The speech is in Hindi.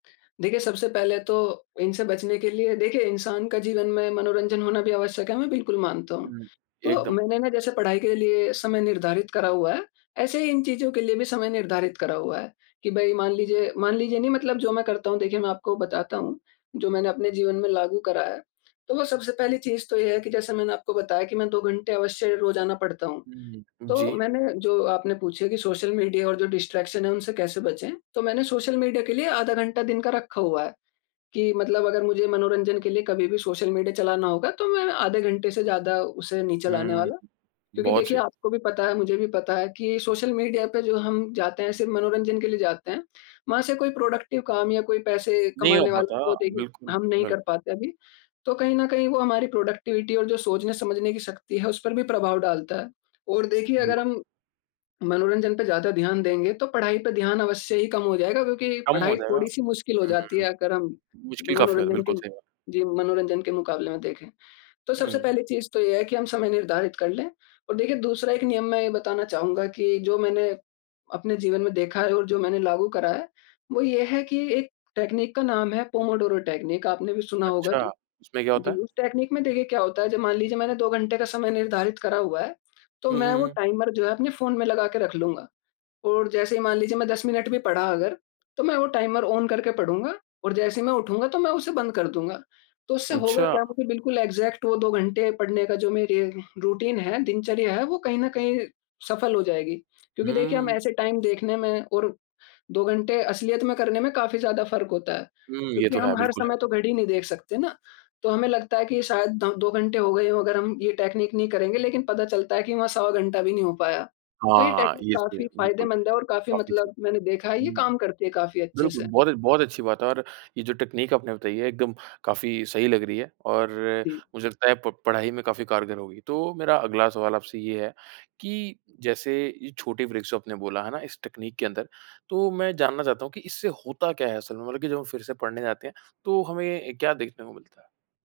देखिए, सबसे पहले तो इनसे बचने के लिए देखिए, इंसान का जीवन में मनोरंजन होना भी आवश्यक है, मैं बिल्कुल मानता हूँ। हुँ। तो एकदम। मैंने ना, जैसे पढ़ाई के लिए समय निर्धारित करा हुआ है, ऐसे ही इन चीज़ों के लिए भी समय निर्धारित करा हुआ है कि भई, मान लीजिए मान लीजिए नहीं, मतलब जो मैं करता हूँ, देखिए, मैं आपको बताता हूँ, जो मैंने अपने जीवन में लागू करा है। तो वो सबसे पहली चीज़ तो ये है कि जैसे मैंने आपको बताया कि मैं 2 घंटे अवश्य रोज़ाना पढ़ता हूँ। हुँ, तो जी। मैंने, जो आपने पूछे कि सोशल मीडिया और जो डिस्ट्रैक्शन है, उनसे कैसे बचें, तो मैंने सोशल मीडिया के लिए आधा घंटा दिन का रखा हुआ है कि मतलब अगर मुझे मनोरंजन के लिए कभी भी सोशल मीडिया चलाना होगा, तो मैं आधे घंटे से ज़्यादा उसे नहीं चलाने हुँ। वाला। क्योंकि बहुत देखिए, सही। आपको भी पता है, मुझे भी पता है कि सोशल मीडिया पे जो हम जाते हैं, सिर्फ़ मनोरंजन के लिए जाते हैं। वहाँ से कोई प्रोडक्टिव काम या कोई पैसे नहीं हो कमाने वाला पाता। तो, देखिए, बिल्कुल, हम नहीं कर बिल्कुल। पाते अभी। तो कहीं न कहीं, वो हमारी प्रोडक्टिविटी और जो सोचने-समझने की शक्ति है, उस पर भी प्रभाव डालता है। और देखिए, बि अगर हम मनोरंजन पे ज़्यादा ध्यान देंगे, तो पढ़ाई पे ध्यान अवश्य ही कम हो जायेगा, क्योंकि कम हो पढ़ाई जाएगा। थोड़ी-सी मुश्किल हो जाती हुँ। है, अगर हम मुश्किल काफ़ी हो जाता है, मनोरंजन के बिल्कुल सही बात। जी, मनोरंजन के मुकाबले में देखें। तो सबसे हुँ। पहली चीज़ तो ये है कि हम समय निर्धारित कर लें, और देखिए, दूसरा एक नियम मैं ये बताना चाहूँगा कि जो मैंने अपने जीवन में देखा है और जो मैंने लागू करा है, वो ये है कि एक टेकनीक का नाम है, पोमोडोरो टेकनीक। आपने भी सुना होगा अच्छा, तो। उसमें क्या जी, होता है? उस टेकनीक में, देखिए, क्या होता है, जब मान लीजिये मैंने 2 घंटे का समय निर्धारित करा हुआ है, तो हुँ, मैं हुँ, वो हुँ। टाइमर जो है, अपने फ़ोन में लगा के रख लूँगा। और जैसे ही मान लीजिए, मैं 10 मिनट भी पढ़ा अगर, तो मैं वो टाइमर ऑन करके पढूँगा, और जैसे ही मैं उठूँगा, तो मैं उसे बंद कर दूँगा। तो उससे होगा अच्छा! क्या, मुझे बिल्कुल एग्ज़ैक्ट वो 2 घंटे पढ़ने का जो मेरे रूटीन है, दिनचर्या है, वो कहीं न कहीं सफल हो जाएगी। क्योंकि देखिए, हम हुँ। ऐसे टाइम देखने में और 2 घंटे असलियत में करने में काफ़ी ज़्यादा फ़र्क होता है। हुँ, ये क्योंकि तो है, हम हर बिल्कुल है। समय तो घड़ी नहीं देख सकते ना, तो हमें लगता है कि ये शायद द दो घंटे हो गए हों, अगर हम ये टेकनीक नहीं करेंगे। लेकिन पता चलता है कि वहाँ सवा घंटा भी नहीं हो पाया। तो ये हाँ, टेकनीक इस पे, काफ़ी बिल्कुल। फ़ायदेमंद है और काफ़ी काफ़ी सही। मतलब मैंने देखा है, ये हुँ। काम करती है काफ़ी अच्छे बिल्कुल, से। बहुत ए बहुत अच्छी बात है और ये जो तकनीक आपने बताई है, एकदम काफ़ी सही लग रही है, और जी। मुझे लगता है, प पढ़ाई में काफ़ी कारगर होगी। तो मेरा अगला सवाल आपसे ये है कि जैसे ये छोटे ब्रेकस, जो आपने बोला, है ना? इस तकनीक के अंदर, तो मैं जानना चाहता हूँ कि इससे होता क्या है असल में? मतलब कि जब हम फिर से पढ़ने जाते हैं, तो हमें क्या देखने को मिलता है?